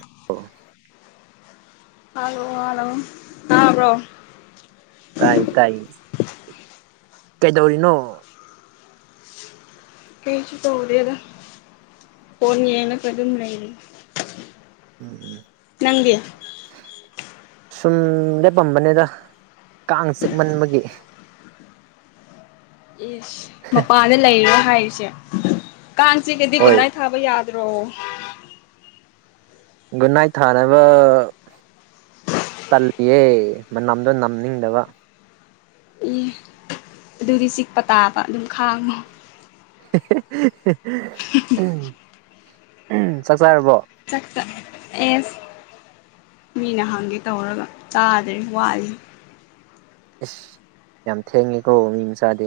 [inaudible] ꯑꯥꯂꫭ ꯑꯥꯂꫭ ꯇꯥꯕ꯭ꯔꯣ ꯇꯥꯏ ꯇꯥꯏ ꯀꯩꯗꯧꯔꯤꯅꯣ ꯀꯩꯁꯨ ꯇꯧꯗꯦꯗ ꯐꯣꯟ ꯌꯦꯡꯉꯒ ꯑꯗꯨꯝ ꯂꯩꯔꯤ ꯎꯝ ꯅꯪꯗꯤ ꯁꯨꯝ ꯂꯦꯞꯄꯝꯕꯅꯤꯗ ꯀꯥꯡ ꯆꯤꯛꯃꯟꯕꯒꯤ ꯏꯁꯁ ꯃꯄꯥꯟꯗ ꯂꯩꯔꯣ ꯍꯥꯏꯁꯦ ꯎꯆꯦꯛ ꯀꯥꯡꯆꯤꯛꯑꯗꯤ ꯍꯣꯏ ꯒꯨꯠꯅꯥꯢꯠ ꯊꯥꯕ ꯌꯥ ꯗ꯭ꯔꯣ ꯒꯨꯠ ꯅꯥꯏꯠ ꯊꯥꯅꯕ ꯇꯜꯂꯤꯌꯦ ꯃꯅꯝꯗꯣ ꯅꯝꯅꯤꯡꯗꯕ ꯏ ꯑꯗꯨꯗꯤ ꯆꯤꯛꯄ ꯇꯥꯕ ꯑꯗꯨꯝ ꯈꯥꯡꯉꯣ [unintelligible] ꯎꯝ ꯎꯝ ꯆꯥꯛ ꯆꯥꯛꯔꯕꯣ ꯑꯦꯁ ꯃꯤꯅ ꯍꯪꯒꯦ ꯇꯧꯔꯒ ꯇꯥꯗ꯭ꯔꯤ ꯋꯥꯠꯂꯤ ꯏꯁꯁ ꯌꯥꯝ ꯊꯦꯡꯉꯦꯀꯣ ꯃꯤ ꯃꯆꯥꯗꯤ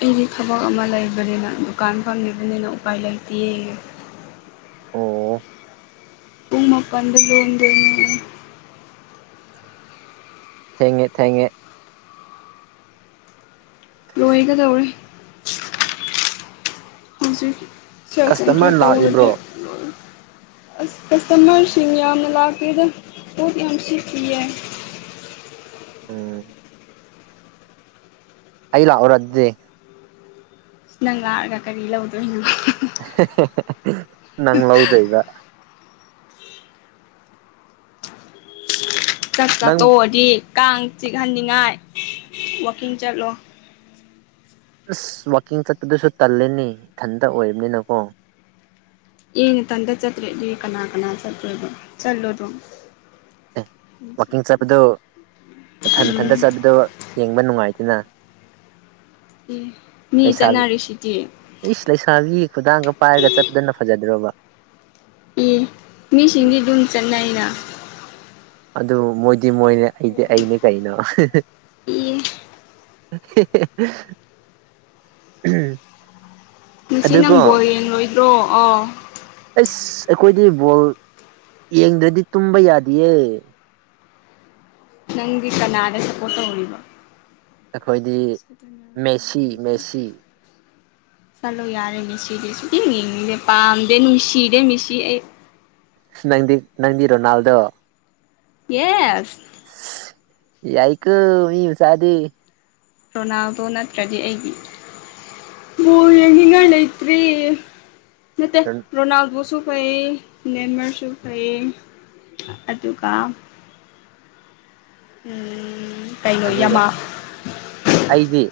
ꯑꯩꯗꯤ ꯊꯕꯛ ꯑꯃ ꯂꯩꯕꯅꯤꯅ ꯗꯨꯀꯥꯟ ꯐꯪꯂꯤꯕꯅꯤꯅ ꯎꯄꯥꯏ ꯂꯩꯇꯤꯌꯦ ꯑꯣ ꯄꯨꯡꯃꯄꯥꯟꯗ ꯂꯣꯟꯗꯣꯢꯅꯦ ꯊꯦꯡꯉꯦ ꯊꯦꯡꯉꯦ ꯂꯣꯏꯒꯗꯧꯔꯦ ꯍꯧꯖꯤꯛ ꯁꯦꯜ ꯑꯦꯟꯇ꯭ꯔꯤ ꯀꯁꯇꯃꯔ ꯇꯧꯔꯗꯤ ꯂꯥꯛꯏꯕ꯭ꯔꯣ ꯂꯣꯏꯔꯅꯤ ꯀꯁꯇꯃꯔꯁꯤꯡ ꯌꯥꯝꯅ ꯂꯥꯛꯇꯦꯗ ꯄꯣꯠ ꯌꯥꯝ ꯁꯤꯠꯇꯤꯌꯦ ꯎꯝ ꯑꯩ ꯂꯥꯛꯑꯣꯔ ꯑꯗꯨꯗꯤ ꯅꯪ ꯂꯥꯛꯑꯒ ꯀꯔꯤ ꯂꯧꯗꯣꯏꯅꯣ ꯅꯪ ꯂꯧꯗꯣꯏꯕ ꯆꯥꯛ ꯆꯥ ꯅꯪ ꯇꯣꯛꯑꯗꯤ ꯀꯥꯡ ꯆꯤꯛꯍꯟꯅꯤꯡꯉꯥꯏ ꯋꯥꯛꯀꯤꯡ ꯆꯠꯂꯣ ꯑꯁ ꯋꯥꯡꯀꯤꯡ ꯆꯠꯄꯗꯨꯁꯨ ꯇꯜꯂꯦꯅꯤ ꯏꯊꯟꯇ ꯑꯣꯏꯕꯅꯤꯅꯀꯣ ꯏꯊꯟꯗ ꯆꯠꯇ꯭ꯔꯗꯤ ꯀꯅꯥ ꯀꯅꯥ ꯆꯠꯇꯣꯏꯕ ꯆꯠꯂꯣ ꯗꯨꯝ ꯑꯦ ꯋꯥꯛꯀꯤꯡ ꯆꯠꯄꯗꯨ ꯃꯊꯟ ꯎꯝ ꯃꯊꯟꯇ ꯆꯠꯄꯗꯨ ꯌꯦꯡꯕ ꯅꯨꯡꯉꯥꯏꯇꯦꯅ ꯑꯦ ꯃꯤ ꯂꯩꯁꯥꯕꯤ ꯆꯠꯅꯔꯤꯁꯤꯗꯤ ꯏꯁ ꯂꯩꯁꯥꯕꯤ ꯈꯨꯗꯥꯡꯒ ꯄꯥꯏꯔꯒ ꯆꯠꯄꯗꯅ ꯐꯖꯗ꯭ꯔꯣꯕ ꯑꯦ ꯃꯤꯁꯤꯡꯗꯤ ꯑꯗꯨꯝ ꯆꯠꯅꯩꯅ ꯑꯗꯨ ꯃꯣꯏ ꯗꯤ ꯃꯣꯏꯅꯦ ꯑꯩꯗꯤ ꯑꯩꯅꯦ ꯀꯩꯅꯣ ꯑꯦ ꯎꯝ ꯉꯁꯤ ꯅꯡ ꯕꯣꯔ ꯌꯦꯡ ꯂꯣꯏꯗ꯭ꯔꯣ ꯑꯣ ꯏꯁ ꯑꯩꯈꯣꯏꯗꯤ ꯕꯣꯜ ꯌꯦꯡꯗ꯭ꯔꯗꯤ ꯇꯨꯝꯕ ꯌꯥꯗꯌꯦ ꯅꯡꯗꯤ ꯀꯅꯥꯗ ꯁꯞꯄꯣꯔꯠ ꯇꯧꯔꯤꯕ ꯑꯩꯈꯣꯏꯗꯤ ꯃꯦꯁꯤ ꯃꯦꯁꯤ ꯆꯠꯂꯣ ꯌꯥꯔꯦ ꯃꯤꯁꯤꯗꯤ ꯁꯨ ꯏꯡ ꯌꯦꯡꯉꯗꯦ ꯄꯥꯝꯗꯦ ꯅꯨꯡꯁꯤꯔꯦ ꯃꯤꯁꯤ ꯑꯩ ꯅ ꯅꯡꯗꯤ ꯔꯣꯅꯥꯜꯗꯣ ꯌꯦꯁ ꯌꯥꯏꯀꯪ ꯃꯤ ꯃꯆꯥꯗꯤ ꯔꯣꯅꯥꯜꯗꯣ ꯅꯠꯇ꯭ꯔꯗꯤ ꯑꯩꯗꯤ ꯕꯥꯜ ꯌꯦꯡꯅꯤꯡꯉꯥꯏ ꯂꯩꯇ꯭ꯔꯦ ꯅꯠꯇ ꯔꯣꯅꯥꯜꯗꯣꯁꯨ ꯐꯩꯌꯦ ꯅꯦꯟꯃꯥꯔꯁꯨ ꯐꯩꯌꯦ ꯑꯗꯨꯒ ꯎꯝ ꯀꯩꯅꯣ ꯑꯗꯨꯒ ꯌꯥꯃꯥ ꯑꯩꯗꯤ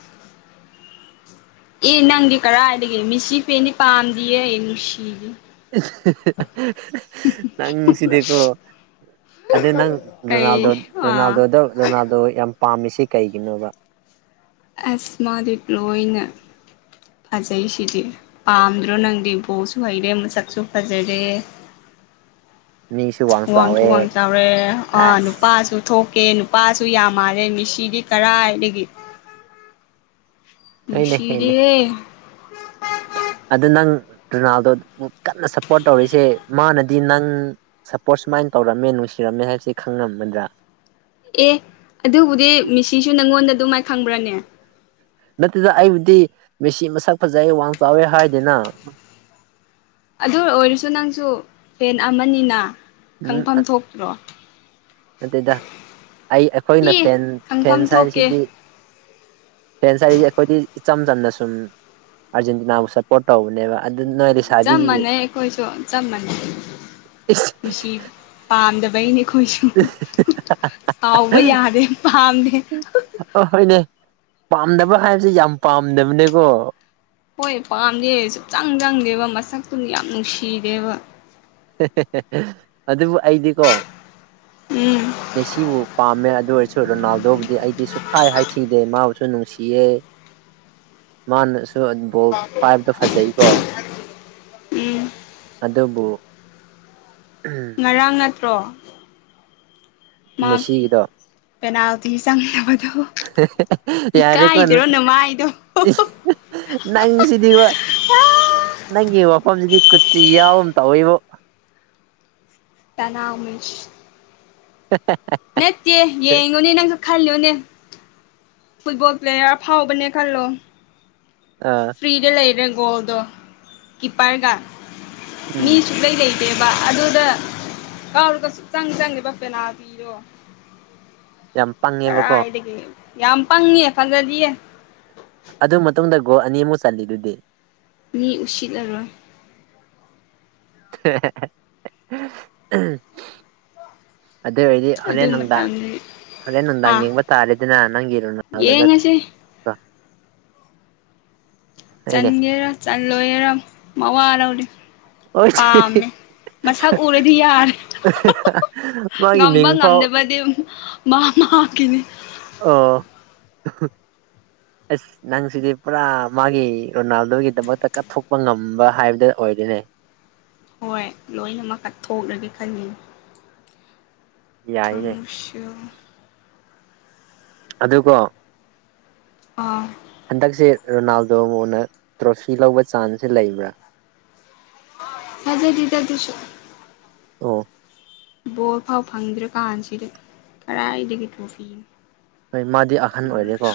ꯑꯦ ꯅꯪꯗꯤ ꯀꯔꯥꯏꯗꯒꯤ ꯃꯤꯁꯤ ꯄꯦꯟꯅꯤ ꯄꯥꯝꯗꯤꯌꯦ ꯅꯨꯡꯁꯤꯗꯦ ꯅꯪ ꯁꯤꯗꯤꯀꯣ ꯑꯗꯨ ꯅꯪ ꯀꯩ ꯔꯣꯅꯥꯜꯗꯣ ꯑꯥ ꯔꯣꯅꯥꯜꯗꯣꯗ ꯔꯣꯅꯥꯜꯗꯣ ꯌꯥꯝ ꯄꯥꯝꯃꯤꯁꯤ ꯀꯩꯒꯤꯅꯣꯕ ꯑꯁ ꯃꯥꯗꯤ ꯂꯣꯏꯅ ꯐꯖꯩ ꯁꯤꯗꯤ ꯄꯥꯝꯗ꯭ꯔꯣ ꯅꯡꯗꯤ ꯕꯣꯜꯁꯨ ꯍꯩꯔꯦ ꯃꯁꯥꯛꯁꯨ ꯐꯖꯔꯦ ꯃꯤꯁꯨ ꯋꯥꯡ ꯋꯥꯡꯁꯨ ꯆꯥꯎꯋꯦ ꯋꯥꯡ ꯆꯥꯎꯔꯦ ꯑꯥ ꯑꯁ ꯅꯨꯄꯥꯁꯨ ꯊꯣꯛ ꯀꯦ ꯅꯨꯄꯥꯁꯨ ꯌꯥꯝ ꯃꯥꯜꯂꯦ ꯃꯤꯁꯤꯗꯤ ꯀꯔꯥꯏꯗꯒꯤ ꯍꯣꯢꯅꯦ ꯍꯦꯅꯦ ꯅꯨꯡꯁꯤꯔꯦꯍꯦ ꯑꯗꯨ ꯅꯪ ꯔꯣꯅꯥꯜꯗꯣ ꯀꯟꯅ ꯁꯞꯄꯣꯔꯠ ꯇꯧꯔꯤꯁꯦ ꯃꯥꯅꯗꯤ ꯅꯡ ꯁꯞꯄꯣꯔꯠ ꯁꯨꯃꯥꯏꯅ ꯇꯧꯔꯝꯃꯦ ꯅꯨꯡꯁꯤꯔꯝꯃꯦ ꯍꯥꯏꯕꯁꯦ ꯈꯪꯉꯝꯒꯥꯗ꯭ꯔꯥ ꯑꯦ ꯑꯗꯨꯕꯨꯗꯤ ꯃꯤꯁꯤꯁꯨ ꯅꯉꯣꯟꯗ ꯑꯗꯨꯃꯥꯏꯅ ꯈꯪꯕ꯭ꯔꯥꯅꯦ ꯅꯠꯇꯦꯗ ꯑꯩꯕꯨꯗꯤ ꯃꯦꯁꯤ ꯃꯁꯛ ꯐꯖꯩ ꯋꯥꯡ ꯆꯥꯎꯋꯦ ꯍꯥꯏꯗꯦꯅ ꯑꯗꯨ ꯑꯣꯏꯔꯁꯨ ꯅꯡꯁꯨ ꯄꯦꯟ ꯑꯃꯅꯤꯅ ꯈꯪꯐꯝ ꯊꯣꯛꯇ꯭ꯔꯣ ꯅꯠꯇꯦꯗꯥ ꯑꯩ ꯑꯩꯈꯣꯏꯅ ꯏ ꯐꯦꯟ ꯈꯪꯐꯝ ꯐꯦꯟꯁ ꯊꯣꯛꯀꯦ ꯍꯥꯏꯔꯤꯁꯤꯗꯤ ꯐꯦꯟꯁ ꯍꯥꯏꯔꯤꯁꯦ ꯑꯩꯈꯣꯏꯗꯤ ꯏꯆꯝ ꯆꯝꯅ ꯁꯨꯝ ꯑꯥꯔꯖꯦꯟꯇꯤꯅꯥꯕꯨ ꯁꯞꯄꯣꯔꯠ ꯇꯧꯕꯅꯦꯕ ꯅꯣꯏ ꯆꯞ ꯂꯩꯁꯥꯕꯤꯒꯤ ꯃꯥꯟꯅꯩ ꯑꯩꯈꯣꯏꯁꯨ ꯆꯞ ꯃꯥꯟꯅꯩ ꯏꯁ ꯅꯨꯡꯁꯤ ꯄꯥꯝꯗꯕꯩꯅꯤ ꯑꯩꯈꯣꯏꯁ ꯁꯥꯎꯕ ꯌꯥꯗꯦ ꯄꯥꯝꯗꯦ ꯍꯣꯏꯅꯦ ꯄꯥꯝꯗꯕ ꯍꯥꯏꯕꯁꯦ ꯌꯥꯝ ꯄꯥꯝꯗꯕꯅꯦꯀꯣ ꯍꯣꯏ ꯄꯥꯝꯗꯦ ꯁꯨꯛꯆꯪ ꯆꯪꯗꯦꯕ ꯃꯁꯛꯇꯨꯅ ꯌꯥꯝ ꯅꯨꯡꯁꯤꯗꯦꯕ ꯑꯗꯨꯕꯨ ꯑꯩꯗꯤꯀꯣ ꯎꯝ ꯃꯦꯁꯤꯃꯨꯛ ꯄꯥꯝꯃꯦ ꯑꯗꯨ ꯑꯣꯏꯔꯁꯨ ꯔꯣꯅꯥꯜꯗꯣꯕꯨꯗꯤ ꯑꯩꯗꯤ ꯁꯨꯡꯈꯥꯏ ꯍꯥꯏꯊꯤꯗꯦ ꯃꯥꯕꯨꯁꯨ ꯅꯨꯡꯁꯤꯌꯦ ꯃꯥꯅꯁꯨ ꯁꯨ ꯑꯟ ꯕꯣꯜ ꯄꯥꯏꯕꯗꯣ ꯐꯖꯩꯀꯣ ꯎꯝ ꯑꯗꯨꯕꯨ ꯉꯔꯥꯡꯅ ꯇ꯭ꯔꯣ ꯃꯦꯁꯤꯒꯤꯗꯣ ꯆꯪꯅꯕꯗꯣ ꯌꯥꯔꯦꯀꯣ ꯏꯀꯥꯏꯗ꯭ꯔꯣ ꯅꯃꯥꯏꯗꯣ ꯅꯪꯁꯤꯗꯤꯕ ꯅꯪꯒꯤ ꯋꯥꯐꯝꯁꯤꯗꯤ ꯀꯨꯆꯤ ꯌꯥꯎꯒꯨꯝ ꯇꯧꯋꯤꯕꯨ ꯇꯅꯥꯎꯃꯦꯁ ꯅꯠꯇꯦ ꯌꯦꯡꯉꯨꯅꯦ ꯅꯪꯁꯨ ꯈꯜꯂꯨꯅꯦ ꯐꯨꯠꯕꯣꯜ ꯄ꯭ꯂꯦꯌꯔ ꯑꯐꯥꯎꯕꯅꯦ ꯈꯜꯂꯣ ꯑꯥ ꯐ꯭ꯔꯤꯗ ꯂꯩꯔ ꯕꯣꯜꯗꯣ ꯀꯤꯄꯔꯒꯥ ꯃꯤ ꯎꯝ ꯁꯨꯛꯂꯩ ꯂꯩ ꯂꯩꯇꯦꯕ ꯑꯗꯨꯗ ꯀꯥꯎꯔꯒ ꯁꯨꯛꯆꯪ ꯆꯪꯒꯤꯕ ꯄꯦꯅꯥꯜꯇꯤꯗꯣ ꯌꯥꯝ ꯄꯪꯉꯦꯕꯀꯣ ꯀꯔꯥꯏꯗꯒꯤ ꯌꯥꯝ ꯄꯪꯉꯦ ꯐꯖꯗꯤꯌꯦ ꯑꯗꯨ ꯃꯇꯨꯡꯗ ꯒꯣꯜ ꯑꯅꯤ ꯑꯝꯒ ꯆꯜꯂꯤꯗꯨꯗꯤ ꯃꯤ ꯎꯁꯤꯠ ꯂꯔꯣꯏ [inaudible] ꯑꯗꯨ ꯑꯣꯏꯔꯗꯤ ꯑꯗꯨ ꯍꯣꯔꯦꯟ ꯅꯨꯡꯗꯥꯡ ꯃꯇꯝꯗꯨ ꯍꯣꯔꯦꯟ ꯅꯨꯡꯗꯥꯡ ꯑꯥ ꯌꯦꯡꯕ ꯇꯥꯔꯦꯗꯅ ꯅꯪꯒꯤ ꯔꯣꯅꯥꯜꯗꯗ ꯌꯦꯡꯉꯁꯤ ꯑꯩꯅꯦ ꯆꯟꯒꯦꯔꯥ ꯆꯜꯂꯣꯏꯔꯥ ꯃꯋꯥ ꯂꯧꯗꯦ ꯑꯣꯏ ꯄꯥꯝꯃꯦ ꯃꯁꯛ ꯎꯔꯗꯤ ꯌꯥꯔꯦ ꯃꯥꯒꯤ ꯉꯝꯕ ꯃꯤꯡ ꯐꯥꯎ ꯉꯝꯗꯕꯗꯤ ꯃꯥ ꯃꯥꯒꯤꯅꯤ ꯑꯣ ꯑꯁ ꯅꯪꯁꯤꯗꯤ ꯄꯨꯔꯥ ꯃꯥꯒꯤ ꯔꯣꯅꯥꯜꯗꯣꯒꯤꯗꯃꯛꯇ ꯀꯠꯊꯣꯛꯄ ꯉꯝꯕ ꯍꯥꯏꯕꯗ ꯑꯣꯏꯔꯦꯅꯦ ꯍꯣꯏ ꯂꯣꯏꯅ ꯃꯛ ꯀꯠꯊꯣꯛꯔꯒꯦ ꯈꯜꯂꯤꯅꯤ ꯌꯥꯏꯅꯦ ꯊꯔꯃꯨꯁꯤꯌꫭ ꯑꯗꯨꯀꯣ ꯑꯥ ꯍꯟꯗꯛꯁꯦ ꯔꯣꯅꯥꯜꯗꯣꯕꯨꯅ ꯇ꯭ꯔꯣꯐꯤ ꯂꯧꯕ ꯆꯥꯟꯁꯦ ꯂꯩꯕ꯭ꯔꯥ ꯊꯥꯖꯗꯦꯗꯗꯨꯁꯨ ꯑꫭ ꯕꯣꯜ ꯐꯥꯎ ꯐꯪꯗ꯭ꯔ ꯀꯥꯟꯁꯤꯗ ꯀꯗꯥꯏꯗꯒꯤ ꯇ꯭ꯔꯣꯐꯤꯅꯣ ꯍꯣꯏ ꯃꯥꯗꯤ ꯑꯍꯟ ꯑꯣꯏꯔꯦꯀꯣ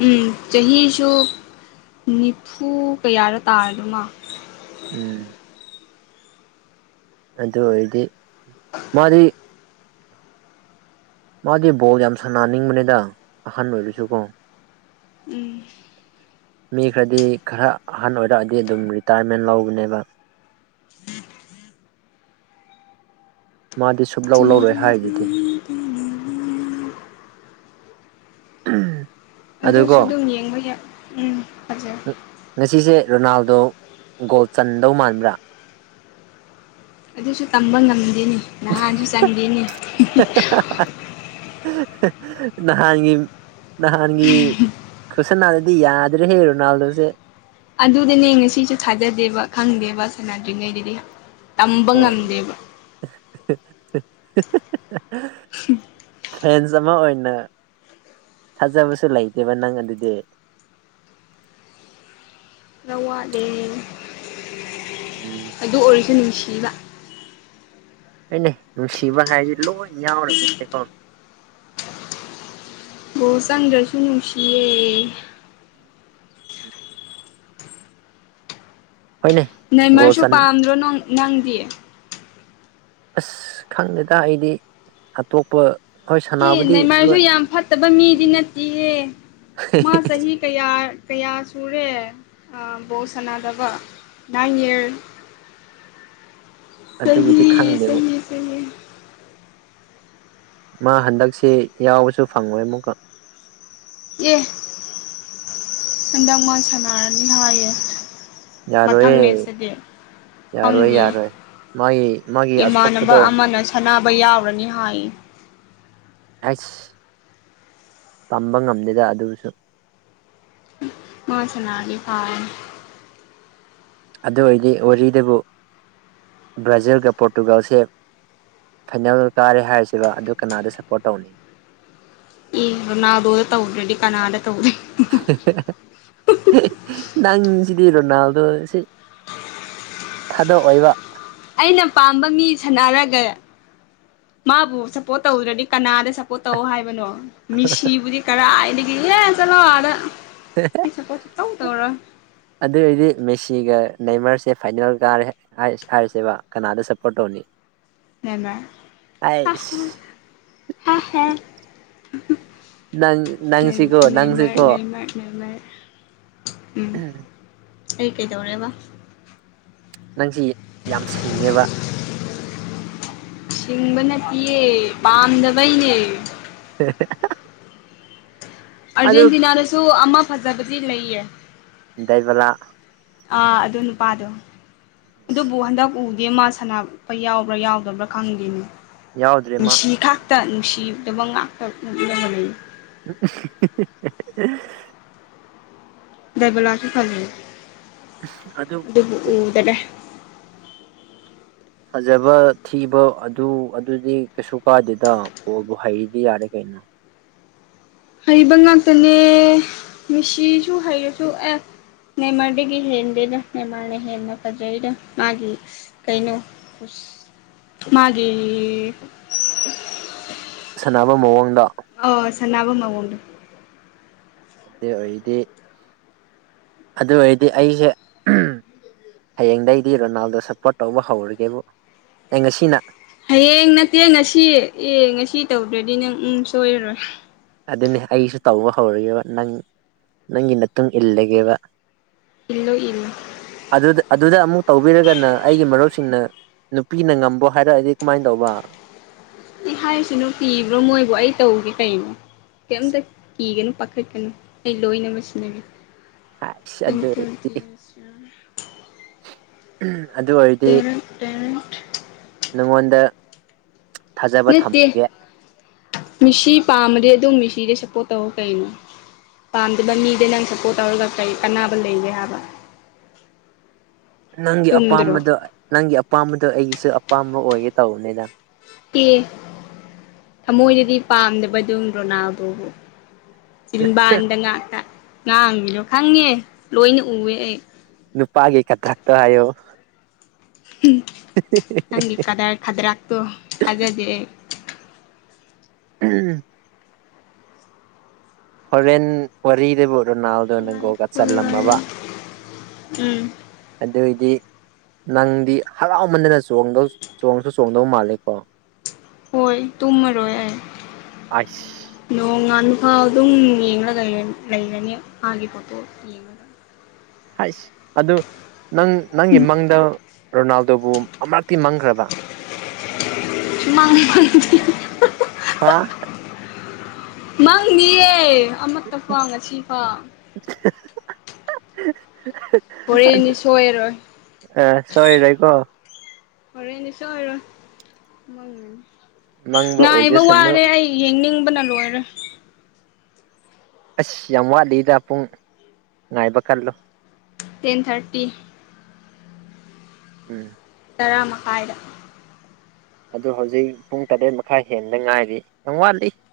ꯎꯝ ꯆꯍꯤꯁꯨ ꯅꯤꯐꯨ ꯀꯌꯥꯔ ꯇꯥꯔꯗ ꯃꯥ ꯎꯝ ꯑꯗꯨ ꯑꯣꯏꯔꯗꯤ ꯃꯥꯗꯤ ꯃꯥꯗꯤ ꯕꯣꯜ ꯌꯥꯝ ꯁꯥꯟꯅꯤꯡꯕꯅꯤꯗ ꯑꯍꯟ ꯑꯣꯏꯔꯁꯨꯀꯣ ꯎꯝ ꯃꯤ ꯈꯔꯗꯤ ꯈꯔ ꯑꯍꯟ ꯑꯣꯏꯔꯛꯑꯗꯤ ꯑꯗꯨꯝ ꯔꯤꯇꯥꯌꯔꯃꯦꯟ ꯂꯧꯕꯅꯦꯕ ꯍ ꯍ [inaudible] ꯃꯥꯗꯤ ꯁꯨꯞꯂꯧ ꯂꯧꯔꯣꯏ ꯇꯔ ꯇ ꯍꯥꯏꯗꯨꯗꯤ [unintelligible] ꯎꯝ ꯑꯗꯨꯁꯨ ꯑꯗꯨꯝ ꯌꯦꯡꯕ ꯌꯥꯏ ꯎꯝ ꯐꯖꯩ ꯉꯁꯤꯁꯦ ꯔꯣꯅꯥꯜꯗꯣ ꯒꯣꯜ ꯆꯟꯗꯧ ꯃꯥꯟꯕ꯭ꯔꯥ ꯑꯗꯨꯁꯨ ꯇꯝꯕ ꯉꯝꯃꯤ ꯆꯅꯤ ꯅꯍꯥꯟꯁꯨ ꯆꯪꯒꯦꯅꯤ ꯅꯍꯥꯟꯒꯤ ꯅꯍꯥꯟꯒꯤ ꯈ ꯁꯅꯥꯗꯗꯤ ꯌꯥꯗ꯭ꯔꯦ ꯍꯦ ꯔꯣꯅꯥꯜꯗꯣꯁꯦ ꯑꯗꯨꯗꯤꯅꯦ ꯉꯁꯤꯁꯨ ꯊꯥꯖꯗꯦꯕ ꯈꯪꯗꯦꯕ ꯎꯕꯥ ꯁꯅꯗꯤꯉꯩꯗꯗꯤ ꯇꯝꯕ ꯉꯝꯗꯦꯕ [inaudible] [unintelligible] ꯐꯦ ꯐꯖ ꯑꯃ ꯑꯣꯏꯅ ꯊꯥꯖꯕꯁꯨ ꯂꯩꯇꯦꯕ ꯅꯪ ꯑꯗꯨꯗꯤ ꯎꯝ [unintelligible] ꯑꯗꯨ ꯑꯣꯔꯤꯖꯤꯅꯦꯜꯁ ꯂꯩꯕ ꯀꯩꯅ ꯅꯨꯡꯁꯤꯕ ꯍꯥꯏꯗꯤ ꯂꯣꯏ ꯌꯥꯎꯔꯕꯅꯤꯦꯀꯣ ꯕ ꯆꯪꯗ꯭ꯔꯁꯨ ꯅꯨꯡꯁꯤꯌꯦ ꯍꯣꯏꯅꯦ ꯒꯣꯜ ꯅꯃꯔꯁꯨ ꯆꯟ ꯄꯥꯝꯗ꯭ꯔꯣ ꯅꯪ ꯅꯪꯗꯦ ꯑꯁ ꯈꯪꯗꯦꯗ ꯑꯩꯗꯤ ꯑꯇꯣꯞꯄ ꯍꯣꯏ ꯑꯦ ꯁꯥꯟꯅꯕꯗꯤ ꯅꯏꯃꯥꯏꯁꯨ ꯂꯣꯏ ꯌꯥꯝ ꯐꯠꯇꯕ ꯃꯤꯗꯤ ꯅꯠꯇꯦꯍꯦ ꯃꯥ ꯆꯍꯤ ꯀꯌꯥ ꯀꯌꯥ ꯁꯨꯔꯦ ꯕꯣ ꯁꯥꯟꯅꯗꯕ ꯅꯥꯏꯟ ꯏꯔ ꯁ ꯑꯗꯨꯕꯨꯗꯤ ꯈꯪꯗꯦꯕ ꯁꯍꯤ ꯁ ꯃꯥ ꯍꯟꯗꯛꯁꯤ ꯌꯥꯎꯕꯁꯨ ꯐꯪꯉꯣꯏ ꯑꯃꯨꯛꯀ ꯑꯦ ꯍꯟꯗꯛ ꯋꯥ ꯁꯥꯟꯅꯔꯅꯤ ꯍꯥꯏꯌꯦ ꯃꯊꯪ ꯌꯥꯔꯣꯏꯌꯦ ꯃꯦꯠꯁꯇꯗꯤ ꯌꯥꯔꯣꯏ ꯈꯪꯗꯤꯌꯦ ꯌꯥꯔꯣꯏ ꯃꯥꯒꯤ ꯃꯥꯒꯤ ꯑꯁꯣꯛꯄꯗꯣ ꯕ ꯌꯥꯎꯔꯅꯤ ꯍꯥꯏ ꯑꯩꯁ ꯇꯝꯕ ꯉꯝꯗꯦꯗ ꯑꯗꯨꯁꯨ ꯃꯥ ꯆꯅꯥꯅꯤ ꯀꯥꯔ ꯑꯗꯨ ꯑꯣꯏꯔꯗꯤ ꯋꯥꯔꯤꯗꯕꯨ ꯕ꯭ꯔꯥꯖꯤꯜꯒ ꯄꯣꯔꯇꯨꯒꯥꯜꯁꯦ ꯐꯥꯏꯅꯦꯜ ꯀꯥꯔꯦ ꯍꯥꯏꯔꯤꯁꯤꯕ ꯑꯗꯨ ꯀꯅꯥꯗ ꯁꯞꯄꯣꯔꯠ ꯇꯧꯅꯤ ꯏ ꯅ ꯑꯗꯨꯣ ꯇꯧꯗ꯭ꯔꯦꯗꯤ ꯀꯅꯥꯗ ꯇꯧꯅꯤ [unintelligible] ꯅꯪꯁꯤꯗꯤ ꯔꯣꯅꯥꯜꯗꯣ ꯁꯤ ꯊꯥꯗꯑꯣꯏꯕ ꯑꯩꯅ ꯄꯥꯝꯕ ꯃꯤ ꯁꯥꯟꯅꯔꯒ ꯃꯥꯕꯨ ꯁꯞꯄꯣꯔꯠ ꯇꯧꯗ꯭ꯔꯗꯤ ꯀꯅꯥꯗ ꯁꯞꯄꯣꯔꯠ ꯇꯧ ꯍꯥꯏꯕꯅꯣ ꯃꯤꯁꯤꯕꯨꯗꯤ ꯀꯔꯥꯏꯗꯒꯤ ꯀꯤꯍꯦ ꯆꯠꯂꯣ ꯑꯥꯗ ꯑꯩ ꯁꯞꯄꯣꯔꯠ ꯁꯨꯛꯇꯧ ꯇꯧꯔꯣꯏ ꯑꯗꯨ ꯑꯣꯏꯗꯤ ꯃꯦꯁꯤꯒ ꯅꯏꯃꯔꯁꯦ ꯐꯥꯏꯅꯦꯜ ꯇꯥꯔꯦ ꯍꯥꯏꯔꯤꯁꯦꯕ ꯀꯅꯥꯗ ꯁꯞꯄꯣꯔꯠ ꯇꯧꯅꯤ ꯅꯦꯃꯥꯔ ꯑꯩꯁ [unintelligible] [unintelligible] ꯅꯪ ꯅꯪꯁꯤꯀꯣ ꯅꯦꯃꯥꯔ ꯅꯪꯁꯤꯀꯣ ꯅꯦꯃꯥꯔ ꯅꯦꯃꯥꯔ ꯎꯝ ꯑꯩ ꯀꯩꯗꯧꯔꯦꯕ ꯅꯪꯁꯤ ꯌꯥꯝ ꯁꯤꯡꯉꯦꯕ ꯁꯤꯡꯕꯅ ꯄꯤꯌꯦ ꯄꯥꯝꯗꯕꯩꯅꯦ [unintelligible] ꯑꯗꯨ ꯑꯔꯖꯦꯟꯇꯤꯅꯥ ꯁꯨ ꯑꯃ ꯐꯖꯕꯗꯤ ꯂꯩꯌꯦ ꯗꯥꯏꯕꯂꯥ ꯑꯥ ꯑꯗꯨ ꯅꯨꯄꯥꯗꯣ ꯑꯗꯨꯕꯨ ꯍꯟꯗꯛ ꯎ ꯅꯦꯃꯥꯔ ꯁꯥꯟꯅꯕ ꯌꯥꯎꯕ꯭ꯔꯥ ꯌꯥꯎꯗꯕ꯭ꯔꯥ ꯈꯪꯗꯦꯅꯦ ꯌꯥꯎꯗ꯭ꯔꯦ ꯃꯥ ꯃꯦꯁꯤ ꯈꯥꯛꯇ ꯅꯨꯡꯁꯤꯗꯕ ꯉꯥꯛꯇ ꯎꯠꯂꯒ ꯂꯩ [unintelligible] ꯗꯥꯏꯕꯂꯥ ꯁꯨ ꯐꯥꯖꯩ ꯑꯗꯨ ꯑꯗꯨꯕꯨ ꯎꯗꯔꯦ ꯐꯖꯕ ꯊꯤꯕ ꯑꯗꯨ ꯑꯗꯨꯗꯤ ꯀꯩꯁꯨ ꯀꯥꯗꯦꯗ ꯕꯣꯜꯕꯨ ꯍꯩꯔꯥꯗꯤ ꯌꯥꯔꯦ ꯀꯩꯅꯣ ꯍꯩꯕ ꯉꯥꯛꯇꯅꯦ ꯃꯦꯁꯤꯁꯨ ꯍꯩꯔꯁꯨ ꯑꯦ ꯅꯦꯃꯔꯗꯒꯤ ꯍꯦꯟꯗꯦꯗ ꯅꯦꯃꯔꯅ ꯍꯦꯟꯅ ꯐꯖꯩꯗ ꯃꯥꯒꯤ ꯀꯩꯅꯣ ꯃꯥꯒꯤ ꯁꯥꯟꯅꯕ ꯃꯑꯣꯡꯗ ꯑ ꯁꯅꯥꯕ ꯃꯑꯣꯟꯗꯨ ꯑꯗꯨ ꯑꯣꯏꯗꯤ ꯑꯗꯨ ꯑꯣꯏꯔꯗꯤ ꯑꯩꯁꯦ ꯍꯌꯦꯡꯗꯩꯗꯤ ꯔꯣꯅꯥꯜꯗꯣ ꯁꯞꯄꯣꯔꯠ ꯇꯧꯕ ꯍꯧꯔꯒꯦꯕꯨ ꯑꯩ ꯉꯁꯤꯅ ꯍꯌꯦꯡ ꯅꯠꯇꯦ ꯉꯁꯤ ꯑꯦ ꯉꯁꯤ ꯇꯧꯗ꯭ꯔꯗꯤ ꯅꯪ ꯎꯝ ꯁꯣꯏꯔꯔꯣꯏ ꯑꯗꯨꯅꯤ ꯑꯩꯁꯨ ꯇꯧꯕ ꯍꯧꯔꯒꯦꯕ ꯅꯪ ꯅꯪꯒꯤ ꯃꯇꯨꯡ ꯏꯜꯂꯒꯦꯕ ꯏꯜꯂꯣ ꯏꯜꯂꯣ ꯑꯗꯨꯗ ꯑꯗꯨꯗ ꯑꯃꯨꯛ ꯇꯧꯕꯤꯔꯒꯅ ꯑꯩꯒꯤ ꯃꯔꯨꯞꯁꯤꯡꯅ ꯅꯨꯄꯤꯅ ꯉꯝꯕꯣ ꯍꯥꯏꯔꯛꯑꯗꯤ ꯀꯃꯥꯏꯅ ꯇꯧꯕ ꯑꯦ ꯍꯥꯏꯔꯤꯁꯤꯅꯨ ꯀꯤꯕ꯭ꯔꯣ ꯃꯣꯏꯕꯨ ꯑꯩ ꯇꯧꯒꯦ ꯀꯩꯅꯣ ꯀꯔꯤꯝꯇ ꯀꯤꯒꯅꯨ ꯄꯥꯈꯠꯀꯅꯨ ꯑꯩ ꯂꯣꯏꯃꯛ ꯁꯤꯟꯅꯒꯦ ꯑꯁ ꯑꯗꯨ ꯄꯦꯟꯇꯦꯝ [unintelligible] ꯎꯝ ꯇꯦꯟ ꯇꯦꯟ ꯅꯪꯉꯣꯟꯗ ꯊꯥꯖꯕ ꯅꯠꯇ ꯊꯝꯒꯦ ꯃꯤꯁꯤ ꯄꯥꯝꯕꯔꯦ ꯑꯗꯨꯝ ꯃꯤꯁꯤꯗ ꯁꯥꯄꯣꯠꯇꯧ ꯀꯩꯅꯣ ꯄꯥꯝꯗꯕ ꯃꯤꯗꯥ ꯅꯪ ꯁꯄꯣꯔꯠ ꯇꯧꯔꯒ ꯅꯪ ꯀꯔꯤ ꯀꯟꯅꯕ ꯂꯩ ꯍꯥꯏꯕ ꯅꯪꯒꯤ ꯆꯨꯝꯗ꯭ꯔꯣ ꯑꯄꯥꯝꯕꯗ ꯅꯪꯒꯤ ꯑꯄꯥꯝꯕꯗꯣ ꯑꯩꯒꯤꯁꯨ ꯑꯄꯥꯝꯕ ꯑꯣꯏꯒꯦ ꯇꯧꯕꯅꯦꯗ ꯑꯦ ꯊꯃꯣꯏꯗꯗꯤ ꯄꯥꯝꯗꯕ ꯑꯗꯨꯝ ꯔꯣꯅꯥꯜꯗꯣꯕꯨ ꯆꯟꯕꯥꯟꯗ ꯉꯛꯇ ꯉꯥꯡꯉꯤꯗꯣ ꯈꯪꯉꯦ ꯂꯣꯏꯅ ꯎꯑꯦ ꯑꯩ ꯅꯨꯄꯥꯒꯤ ꯈꯗ꯭ꯔꯥꯛꯛꯇ ꯍꯥꯏꯌꯣ ꯅꯪꯒꯤ ꯈꯗꯔ ꯈꯗꯔꯥꯛꯇꯣ ꯈꯖꯗꯦ ꯑꯩ꯫ ꯎꯝ ꯍꯣꯔꯦꯟ ꯋꯥꯔꯤꯕꯣ ꯔꯣꯅꯥꯜꯗꯣꯅ ꯒꯣꯜꯒ ꯆꯜꯂꯝꯃꯕ꯫ ꯎꯝ ꯗꯤ ꯅꯪꯗꯤ ꯍꯔꯥꯎꯃꯟꯗꯅ ꯆꯣꯡꯗꯧ ꯆꯣꯡꯁꯨ ꯆꯣꯡꯗꯧ ꯃꯥꯂꯀꯣ ꯍꯣꯏ ꯇꯨꯝꯃꯔꯣꯏ ꯑꯩ ꯑꯥꯏꯁ ꯅꯣꯡ ꯉꯥꯟ ꯥꯐꯧ ꯑꯗꯨꯝ ꯌꯦꯡꯂꯒ ꯂꯩꯔꯅꯤ ꯃꯥꯥꯒꯤ ꯐꯣꯠꯇꯣ ꯌꯦꯡꯉꯒ ꯍꯥꯏꯁ ꯑꯗꯨ ꯅꯪ ꯅꯪꯒꯤ ꯃꯪꯗ ꯔꯣꯅꯥꯜꯗꯣꯕꯨ ꯑꯃꯇꯤ ꯃꯥꯡꯈ꯭ꯔꯕ ꯃꯪ [unintelligible] ꯍꯥꯥ ꯃꯥꯥꯡꯗꯤꯌꯦ ꯑꯃꯠꯇ ꯐꯥꯎ ꯉꯁꯤ ꯐꯥꯎ ꯍꯣꯔꯦꯟꯗꯤ ꯁꯣꯏꯔꯣꯏ ꯑꯥ ꯁꯣꯏꯔꯣꯏꯀꯣ ꯍꯣꯔꯦꯟꯗꯤ ꯁꯣꯏꯔꯣꯏ ꯃꯪꯅꯤ꯫ ꯃꯪꯕ ꯉꯥꯏꯕ ꯑꯣꯏꯖꯁꯅꯨ ꯋꯥꯔꯦ ꯑꯩ ꯌꯦꯡꯅꯤꯡꯕ ꯑꯣꯏꯔꯦ ꯑꯁ ꯌꯥꯝ ꯋꯥꯠꯂꯤꯗ ꯄꯨꯡ ꯉꯥꯏꯕ ꯈꯜꯂꯣ ꯇꯦꯟ ꯊꯥꯔꯇꯤ ꯎꯝ ꯇꯔꯥ ꯃꯈꯥꯏꯗ ꯑꯗꯨ ꯍꯧꯖꯤꯛ ꯄꯨꯡ ꯇꯔꯦꯠ ꯃꯈꯥꯏ ꯍꯦꯟꯟꯅ ꯉꯥꯏꯔꯤ ꯌꯥꯝ ꯋꯥꯠꯂꯤ